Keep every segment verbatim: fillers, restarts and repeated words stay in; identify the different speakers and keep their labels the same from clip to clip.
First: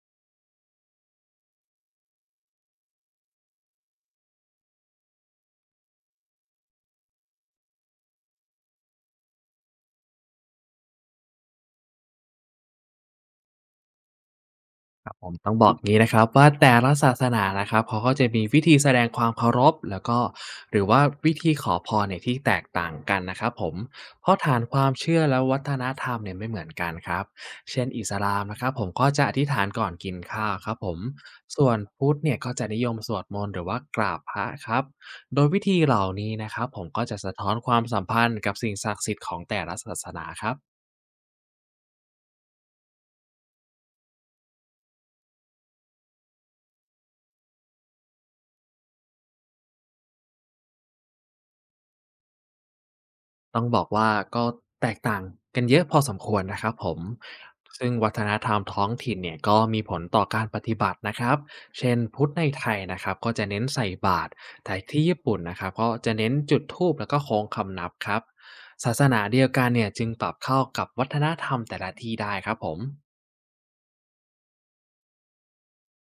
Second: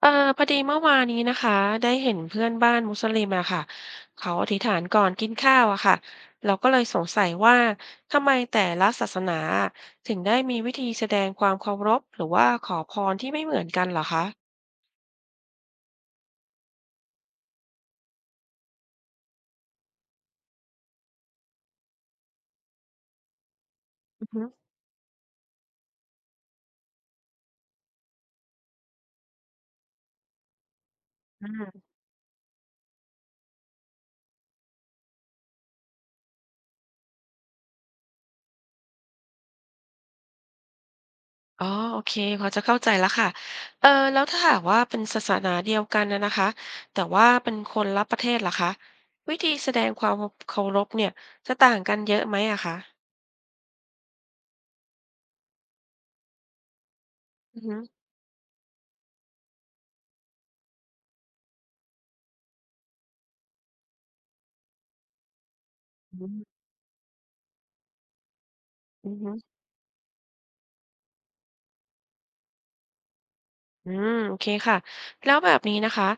Speaker 1: เออพอดีเมื่อวานนี้นะคะได้เห็นเพื่อนบ้านมุสลิมอะค่ะเขาอธิษฐานก่อนกินข้าวอะค่ะเราก็เลยสงสัยว่าทำไมแต่ละศาสนาถึงได้มีวิธีแสดงความเคารพหรือว่าขอพรที่ไม่เหมือนกันเหรอคะ
Speaker 2: ผมต้องบอกงี้นะครับว่าแต่ละศาสนานะครับเขาก็จะมีวิธีแสดงความเคารพแล้วก็หรือว่าวิธีขอพรเนี่ยที่แตกต่างกันนะครับผม
Speaker 1: อื
Speaker 2: เพ
Speaker 1: อ
Speaker 2: ราะ
Speaker 1: ฮึ
Speaker 2: ฐานความเชื่อและวัฒนธรรมเนี่ยไม่เหมือนกันครับเช่นอิสลามนะครับผมก็จะอธิษฐานก่อนกินข้าวครับผม
Speaker 1: อื
Speaker 2: ส่วน
Speaker 1: ม
Speaker 2: พุทธเนี่ยก็จะนิยมสวดมนต์หรือว่ากราบพระครับโดยวิธีเหล่านี้นะครับผมก็จะสะท้อนความสัมพันธ์กับสิ่งศักดิ์สิทธิ์ของแต่ละศาสนาครับ
Speaker 1: อ๋อโอเคพอจะเข้าใจแล้วค่ะเออแล้วถ้าหากว่าเป็นศาสนาเดียวกันนะนะคะแต่ว่าเป็นคนละประเทศล่ะคะวิธีแสดงความเคารพเนี่ยจะต่างกันเยอะไหมอะคะ
Speaker 2: ต้องบอกว่าก็แตกต่างกันเยอะพอสมควรนะครับผม
Speaker 1: อือฮึ
Speaker 2: ซึ่งวัฒนธรรมท้องถิ่นเนี่ยก็มีผลต่อการปฏิบัตินะครับ เช่นพุทธในไทยนะครับก็จะเน้นใส่บาตรแต่ที่ญี่ปุ่นนะครับก็จะ
Speaker 1: อื
Speaker 2: เน้น
Speaker 1: ม
Speaker 2: จุดธูปแล้วก็โค้งคำนับครับศาส
Speaker 1: อือ
Speaker 2: นา
Speaker 1: ฮึ
Speaker 2: เดียวกันเนี่ยจึงปรับเข้ากับวัฒนธรรมแต่ละที่ได้ครับผม
Speaker 1: อืมโอเคค่ะแล้วแบบนี้นะคะ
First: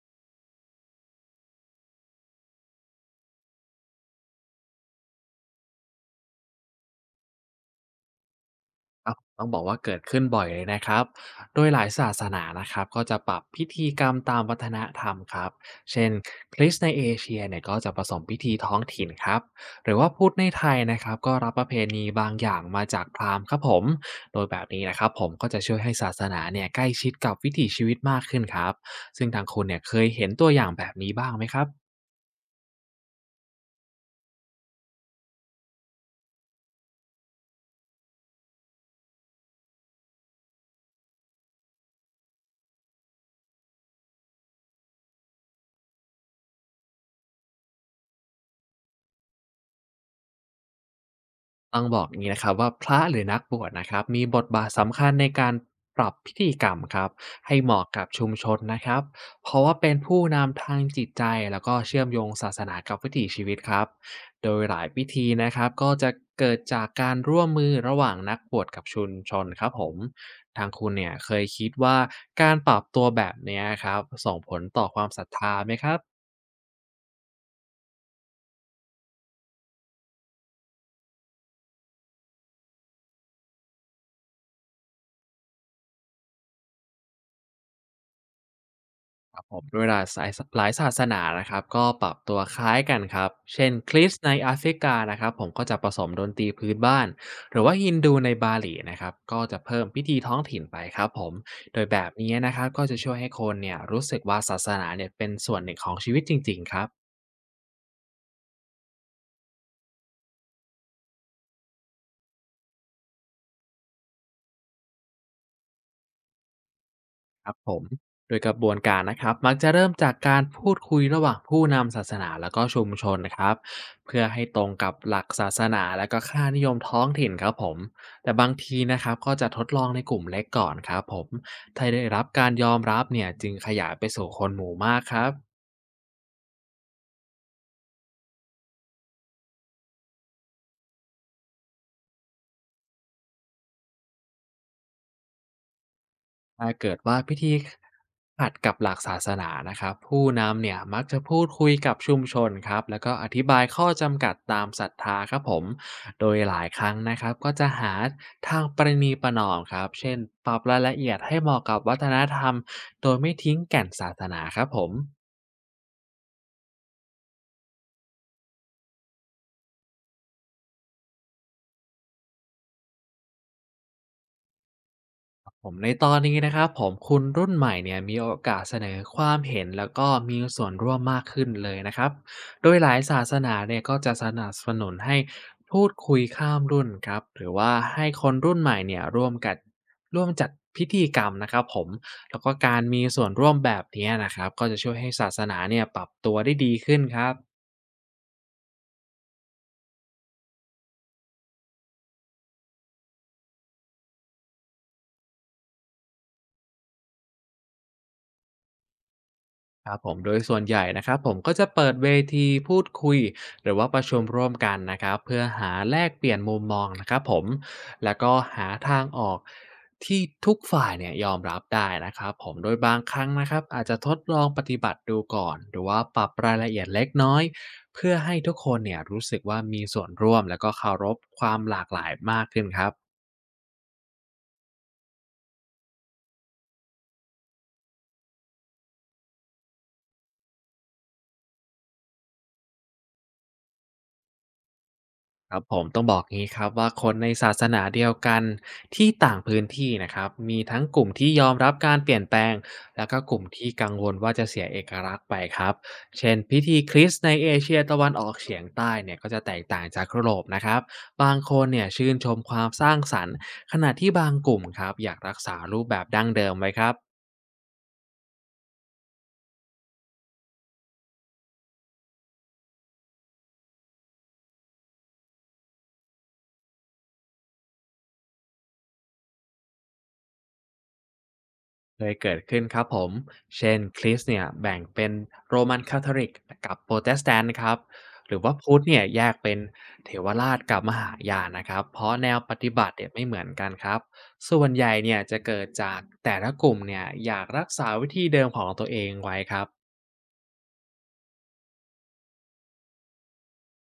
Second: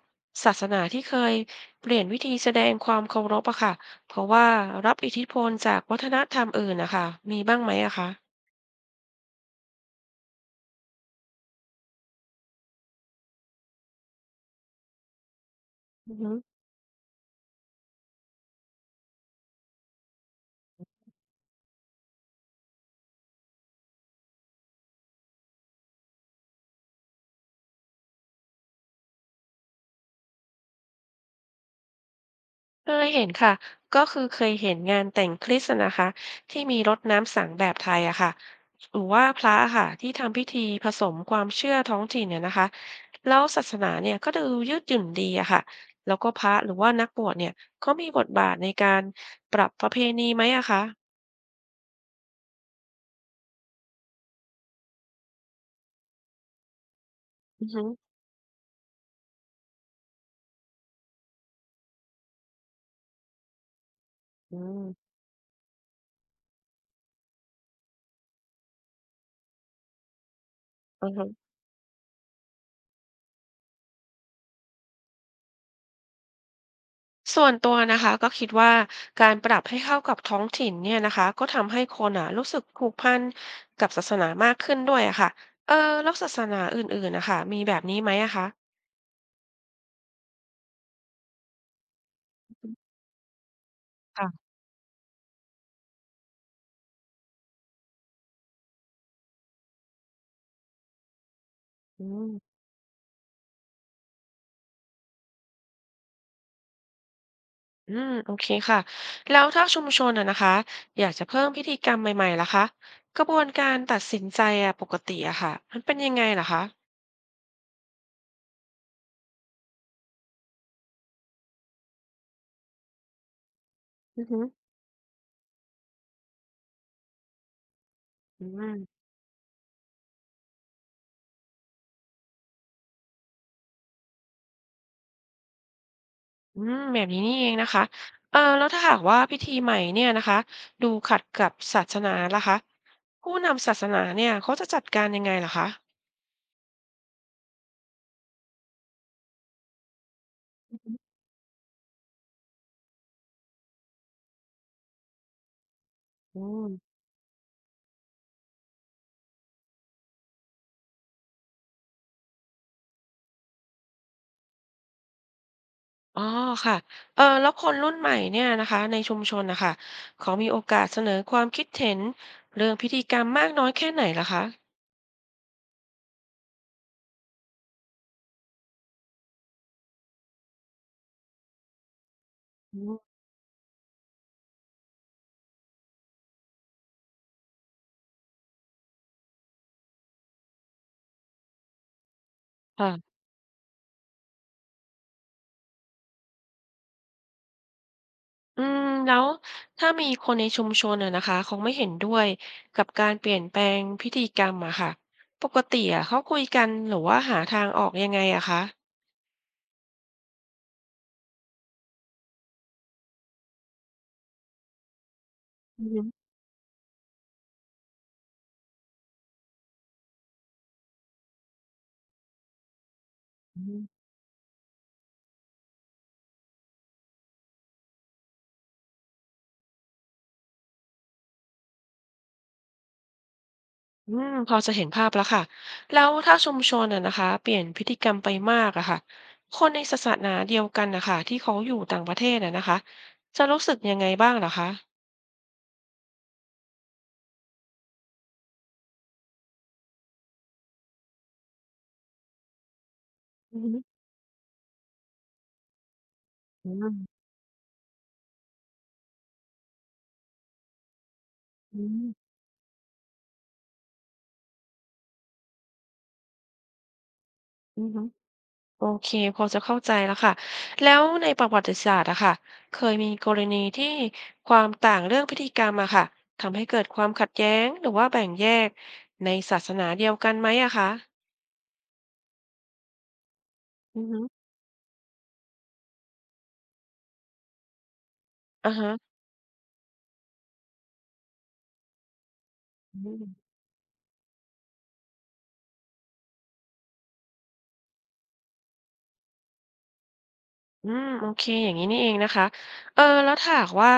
Speaker 1: ศาสนาที่เคยเปลี่ยนวิธีแสดงความเคารพอะค่ะเพราะว่ารับอิทธิพลจากวัฒนธรรมอื่นนะคะมีบ้างไหมอะคะ
Speaker 2: ต้องบอกว่าเกิดขึ้นบ่อยเลยนะครับโดยหลายศาสนานะครับก็จะปรับพิธีกรรมตามวัฒนธรรมครับเช่น
Speaker 1: อือฮึ
Speaker 2: คริสต์ในเอเชียเนี่ยก็จะผสมพิธีท้องถิ่นครับหรือว่าพุทธในไทยนะครับก็รับประเพณีบางอย่างมาจากพราหมณ์ครับผม โดยแบบนี้นะครับผมก็จะช่วยให้ศาสนาเนี่ยใกล้ชิดกับวิถีชีวิตมากขึ้นครับ ซึ่งทางคุณเนี่ยเคยเห็นตัวอย่างแบบนี้บ้างไหมครับ
Speaker 1: เคยเห็นค่ะก็คือเคยเห็นงานแต่งคริสต์นะคะที่มีรดน้ำสังแบบไทยอะค่ะหรือว่าพระอะค่ะที่ทำพิธีผสมความเชื่อท้องถิ่นเนี่ยนะคะแล้วศาสนาเนี่ยก็ดูยืดหยุ่นดีอะค่ะแล้วก็พระหรือว่านักบวชเนี่ยก็มีบทบาทในการปรับประเพณีไหมอะคะ
Speaker 2: ต้องบอกอย่างนี้นะครับว่าพระหรือนักบวชนะครับมีบทบาทสำคัญในการปรับพิธีกรรมครับให้
Speaker 1: อื
Speaker 2: เห
Speaker 1: อฮึ
Speaker 2: มาะกับชุมชนนะครับเพราะว่าเป็นผู้นำทางจิตใจแล้วก็เชื่อมโยงศาสนากับวิถีชีวิตครับโด
Speaker 1: อื
Speaker 2: ยห
Speaker 1: ม
Speaker 2: ลายพิธีนะครับก็จะเกิดจากการร่วมมือระหว่างนักบวชกับชุมชนครับผมทางคุณ
Speaker 1: อื
Speaker 2: เนี่
Speaker 1: อ
Speaker 2: ย
Speaker 1: ฮึ
Speaker 2: เคยคิดว่าการปรับตัวแบบเนี้ยครับส่งผลต่อความศรัทธาไหมครับ
Speaker 1: ส่วนตัวนะคะก็คิดว่าการปรับให้เข้ากับท้องถิ่นเนี่ยนะคะก็ทำให้คนอะรู้สึกผูกพันกับศาสนามากขึ้นด้วยอะค่ะเออแล้วศาสนาอื่นๆนะคะมีแบบนี้ไหมอะคะ
Speaker 2: ผมโดยหลายสายหลายศาสนานะครับก็ปรับตัวคล้า
Speaker 1: อ
Speaker 2: ยกันครับเช่นคริสต์ใน
Speaker 1: ค่ะ
Speaker 2: แอฟริกานะครับผมก็จะผสมดนตรีพื้นบ้านหรือว่าฮินดูในบาหลีนะครับก็จะเพิ่มพิธีท้องถิ่นไปครับผมโดยแบ
Speaker 1: อื
Speaker 2: บนี้นะ
Speaker 1: ม
Speaker 2: ครับก็จะช่วยให้คนเนี่ยรู้สึกว่าศาสนาเนี่ยเป็นส่วนหนึ่งของชีวิตจริงๆครับ
Speaker 1: อืมโอเคค่ะแล้วถ้าชุมชนอะนะคะอยากจะเพิ่มพิธีกรรมใหม่ๆล่ะคะกระบวนการตัดสินใจอะปกติอะค่ะมันเป็นยังไงล่ะคะ
Speaker 2: ผมโดยกระบวนการนะครับมักจะเริ่มจากการพูดคุยระหว่างผู้นำศาสนาแล้วก็ชุมชนนะครับเพื่อ
Speaker 1: อือฮึ
Speaker 2: ให้ตรงกับหลักศาสนาและก็ค่านิยมท้องถิ่นครับผมแต่
Speaker 1: อื
Speaker 2: บางที
Speaker 1: ม
Speaker 2: นะครับก็จะทดลองในกลุ่มเล็กก่อนครับผมถ้าได้รับการยอมรับเนี่ยจึงขยายไปสู่คนหมู่มากครับ
Speaker 1: อืมแบบนี้นี่เองนะคะเออแล้วถ้าหากว่าพิธีใหม่เนี่ยนะคะ ดูขัดกับศาสนาล่ะคะผู้นำศาสนาเนี่ยเขาจะจัดการยังไงล่ะคะ
Speaker 2: ถ้าเกิดว่าพิธีขัดกับหลักศาสนานะครับผู้นำเนี่ยมักจะพูดคุยกับชุมชนครับแล้วก็อธิบายข้อจำกัดตามศรัทธาครับผมโดย
Speaker 1: อื
Speaker 2: หลายครั้ง
Speaker 1: ม
Speaker 2: นะครับก็จะหาทางประนีประนอมครับเช่นปรับรายละเอียดให้เหมาะกับวัฒนธรรมโดยไม่ทิ้งแก่นศาสนาครับผม
Speaker 1: อ๋อค่ะเออแล้วคนรุ่นใหม่เนี่ยนะคะในชุมชนนะคะเขามีโอกาสเสนอความคิดเห็นเรื่องพิธีกรรมมากน้อยแค่ไหนล่ะคะ
Speaker 2: ผมในตอนนี้นะครับผมคณรุ่นใหม่เนี่ยมีโอกาสเสนอความเห็นแล้วก็มีส่วนร่วมมากขึ้นเลยนะครับโดย
Speaker 1: อื
Speaker 2: หลาย
Speaker 1: ม
Speaker 2: ศาสนาเนี่ยก็จะสนับสนุนให้พูดคุยข้ามรุ่นครับหรือว่าให้คนรุ่นใหม่เนี่ยร่วมกันร่วมจัดพิธีกรรมนะครับผมแล้วก็การมี
Speaker 1: ค่ะ
Speaker 2: ส่วนร่วมแบบเนี้ยนะครับก็จะช่วยให้ศาสนาเนี่ยปรับตัวได้ดีขึ้นครับ
Speaker 1: อืมแล้วถ้ามีคนในชุมชนอะนะคะเขาไม่เห็นด้วยกับการเปลี่ยนแปลงพิธีกรรมอะค่ะปกติอะเขาคุยกันหรือว่าหาทางออกยังไงอะคะ
Speaker 2: ครับผมโดยส่วนใหญ่นะครับผมก็จะเปิดเวทีพูดคุยหรือว่าประชุมร่วมกันนะครับเพื่อหา
Speaker 1: อื
Speaker 2: แล
Speaker 1: อ
Speaker 2: กเปลี่ยนมุมมองนะครับผมแล้วก็หาทางออกที่ทุกฝ่ายเนี่ยยอมรับได้นะครับผมโดยบางครั้งนะครั
Speaker 1: อื
Speaker 2: บอาจ
Speaker 1: ม
Speaker 2: จะทดลองปฏิบัติดูก่อนหรือว่าปรับรายละเอียดเล็กน้อยเพื่อให้ทุกคนเนี่ยรู้สึกว่ามีส่วนร่วมแล้วก็เคารพความหลากหลายมากขึ้นครับ
Speaker 1: อืมพอจะเห็นภาพแล้วค่ะแล้วถ้าชุมชนอะนะคะเปลี่ยนพฤติกรรมไปมากอะค่ะคนในศาสนาเดียวกันนะคะที่เขาอยู่ต่างประเทศอะนะคะจะรู้สึกยังไงบ้างเหรอคะ
Speaker 2: ครับผมต้องบอกงี้ครับว่าคนในศาสนาเดียวกันที่ต่างพื้นที่นะครับมีทั้งกลุ่มที่ยอมรับการเปลี่ยนแปลงแล้วก็กลุ่ม
Speaker 1: อื
Speaker 2: ที่
Speaker 1: ม
Speaker 2: กังวลว่าจะเสียเอกลักษณ์ไปครับเช่นพิ
Speaker 1: อื
Speaker 2: ธีคริส
Speaker 1: ม
Speaker 2: ต์ในเอเชียตะวันออกเฉียงใต้เนี่ยก็จะแตกต่างจากยุโรปนะครับบางคน
Speaker 1: อื
Speaker 2: เนี่ยชื่
Speaker 1: ม
Speaker 2: นชมความสร้างสรรค์ขณะที่บางกลุ่มครับอยากรักษารูปแบบดั้งเดิมไว้ครับ
Speaker 1: อืม โอเคพอจะเข้าใจแล้วค่ะแล้วในประวัติศาสตร์อะค่ะเคยมีกรณีที่ความต่างเรื่องพิธีกรรมอะค่ะทำให้เกิดความขัดแย้งหรือว่าแบ่งแยกในศาสนาเดียวกันไหมอะคะ
Speaker 2: เคยเกิดขึ้นครับผมเช่นค
Speaker 1: อือ
Speaker 2: ริส
Speaker 1: ฮึ
Speaker 2: ต์เนี่ยแบ่งเป็นโรมันคาทอลิกกับโปรเตสแตนต์ครับหรือว่า
Speaker 1: อะ
Speaker 2: พุทธ
Speaker 1: ฮะ
Speaker 2: เนี่ยแยกเป็นเถรวราชกับมหายานนะครับเพราะแนวปฏิบัติ
Speaker 1: อื
Speaker 2: เนี่ย
Speaker 1: ม
Speaker 2: ไม่เหมือนกันครับส่วนใหญ่เนี่ยจะเกิดจากแต่ละกลุ่มเนี่ยอยากรักษาวิธีเดิมของตัวเองไว้ครับ
Speaker 1: อืมโอเคอย่างนี้นี่เองนะคะเออแล้วถ้าหากว่า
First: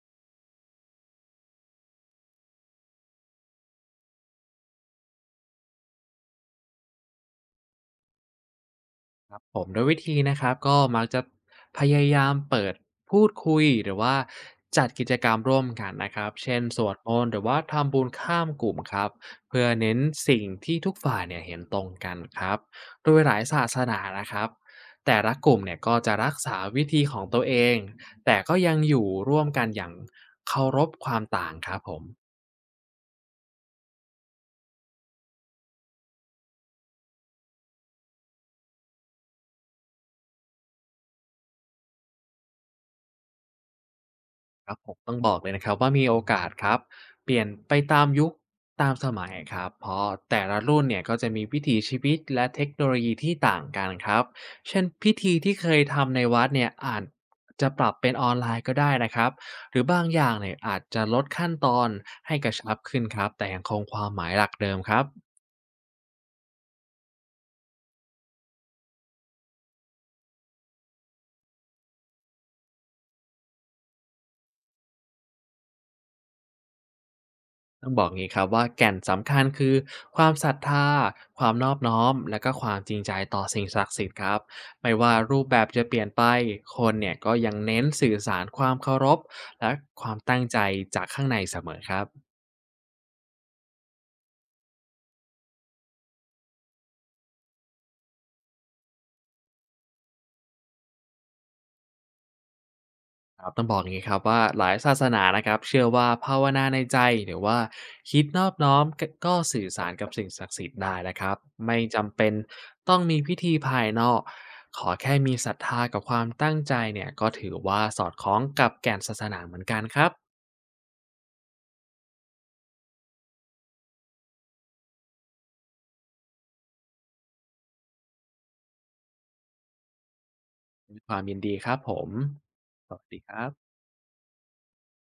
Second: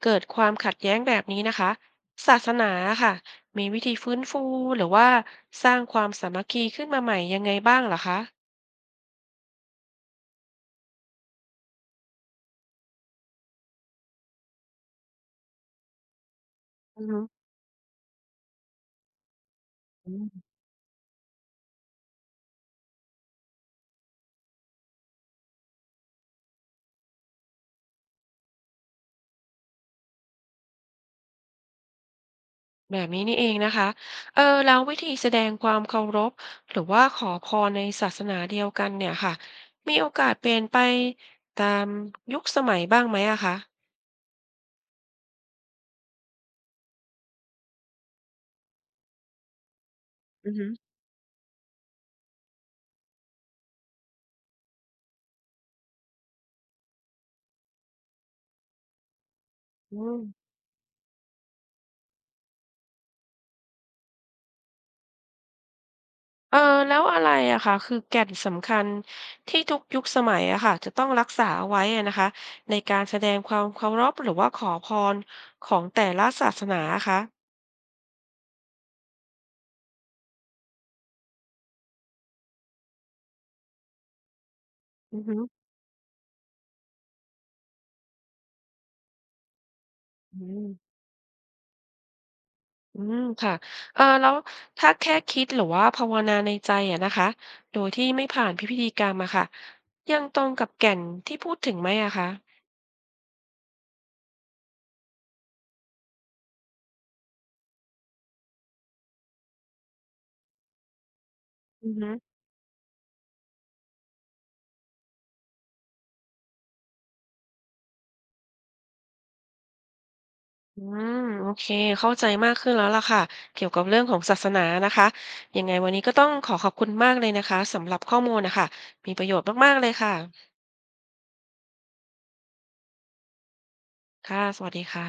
Speaker 1: เกิดความขัดแย้งแบบนี้นะคะศาสนาอะค่ะมีวิธีฟื้นฟูหรือว่าสร้างความสามัคคีขึ้นมาใหม่ยังไงบ้างเหรอคะ
Speaker 2: ผมโดยวิธีนะครับก็มักจะพยายามเปิดพูดคุยหรือว่าจัดกิจกรรมร่วมกันนะครับเช่นสวด
Speaker 1: อือ
Speaker 2: ม
Speaker 1: ฮ
Speaker 2: นต์หรือว่าทำบุญข้ามกลุ่มครับเพื่อเน้น
Speaker 1: ึ
Speaker 2: สิ่งที่ทุกฝ่ายเนี่ยเห็นตรงกันครับโดยหลายศาสนานะครับแต่ละกลุ่มเนี่ยก็จะรักษาวิธีของตัวเองแต่ก็ยังอยู่ร่วมกันอย่างเคารพความต่างครับผม
Speaker 1: แบบนี้นี่เองนะคะเออแล้ววิธีแสดงความเคารพหรือว่าขอพรในศาสนาเดียวกันเนี่ยค่ะมีโอกาสเปลี่ยนไปตามยุคสมัยบ้างไหมอะคะ
Speaker 2: ครับผมต้องบอกเลยนะครับว่ามีโอกาสครับเปลี่ยนไปตามยุคตามสมัยครับเพราะแต่
Speaker 1: อือ
Speaker 2: ละ
Speaker 1: ฮึ
Speaker 2: รุ่นเนี่ยก็จะมีวิถีชีวิตและเทคโนโลยีที่ต่างกันครับเช่นพิธีที่เคยทำในวัดเนี่ยอาจจะปรับเป็นออนไลน์ก็ได้นะครับหรือ
Speaker 1: อื
Speaker 2: บางอ
Speaker 1: ม
Speaker 2: ย่างเนี่ยอาจจะลดขั้นตอนให้กระชับขึ้นครับแต่ยังคงความหมายหลักเดิมครับ
Speaker 1: เออแล้วอะไรอะค่ะคือแก่นสำคัญที่ทุกยุคสมัยอะค่ะจะต้องรักษาเอาไว้อะนะคะในการแสดงความเคารพหรือว่าขอพรของแต่ละศาสนาอะคะ
Speaker 2: ต้องบอกงี้ครับว่าแก่นสำคัญคือความศรัทธาความนอบน้อมและก็ความจริงใจต่อสิ่งศักดิ์สิทธิ์ครับไม่ว่า
Speaker 1: อือฮึ
Speaker 2: รูปแบบจะเปลี่ยนไปคนเนี่ยก็ยังเน้นสื่อสารความเคารพและความตั้ง
Speaker 1: อื
Speaker 2: ใจ
Speaker 1: ม
Speaker 2: จากข้างในเสมอครับ
Speaker 1: อืมค่ะเอ่อแล้วถ้าแค่คิดหรือว่าภาวนาในใจอะนะคะโดยที่ไม่ผ่านพิธีกรรมอะค่ะยังตรงกับแก่นที่พูดถึงไหมอะคะ
Speaker 2: ครับต้องบอกอย่างนี้ครับว่าหลายศาสนานะครับเชื่อว่าภาวนาในใจหรือว่าคิดนอบน้อมกก็สื่อสารกับสิ่งศักดิ์สิทธิ์ได้นะครับไม่
Speaker 1: อือฮึ
Speaker 2: จำเป็นต้องมีพิธีภายนอกขอแค่มีศรัทธากับความตั้งใจเนี่ยก็ถือว่าสอดคล้องกับแก่นศาสนาเหมือนกันครับ
Speaker 1: อืมโอเคเข้าใจมากขึ้นแล้วล่ะค่ะ เกี่ยวกับเรื่องของศาสนานะคะยังไงวันนี้ก็ต้องขอขอบคุณมากเลยนะคะสำหรับข้อมูลนะคะ มีประโยชน์มากๆเลยค่ะ
Speaker 2: ด้วยความยินดีครับผมสวัสดีครับ
Speaker 1: ค่ะสวัสดีค่ะ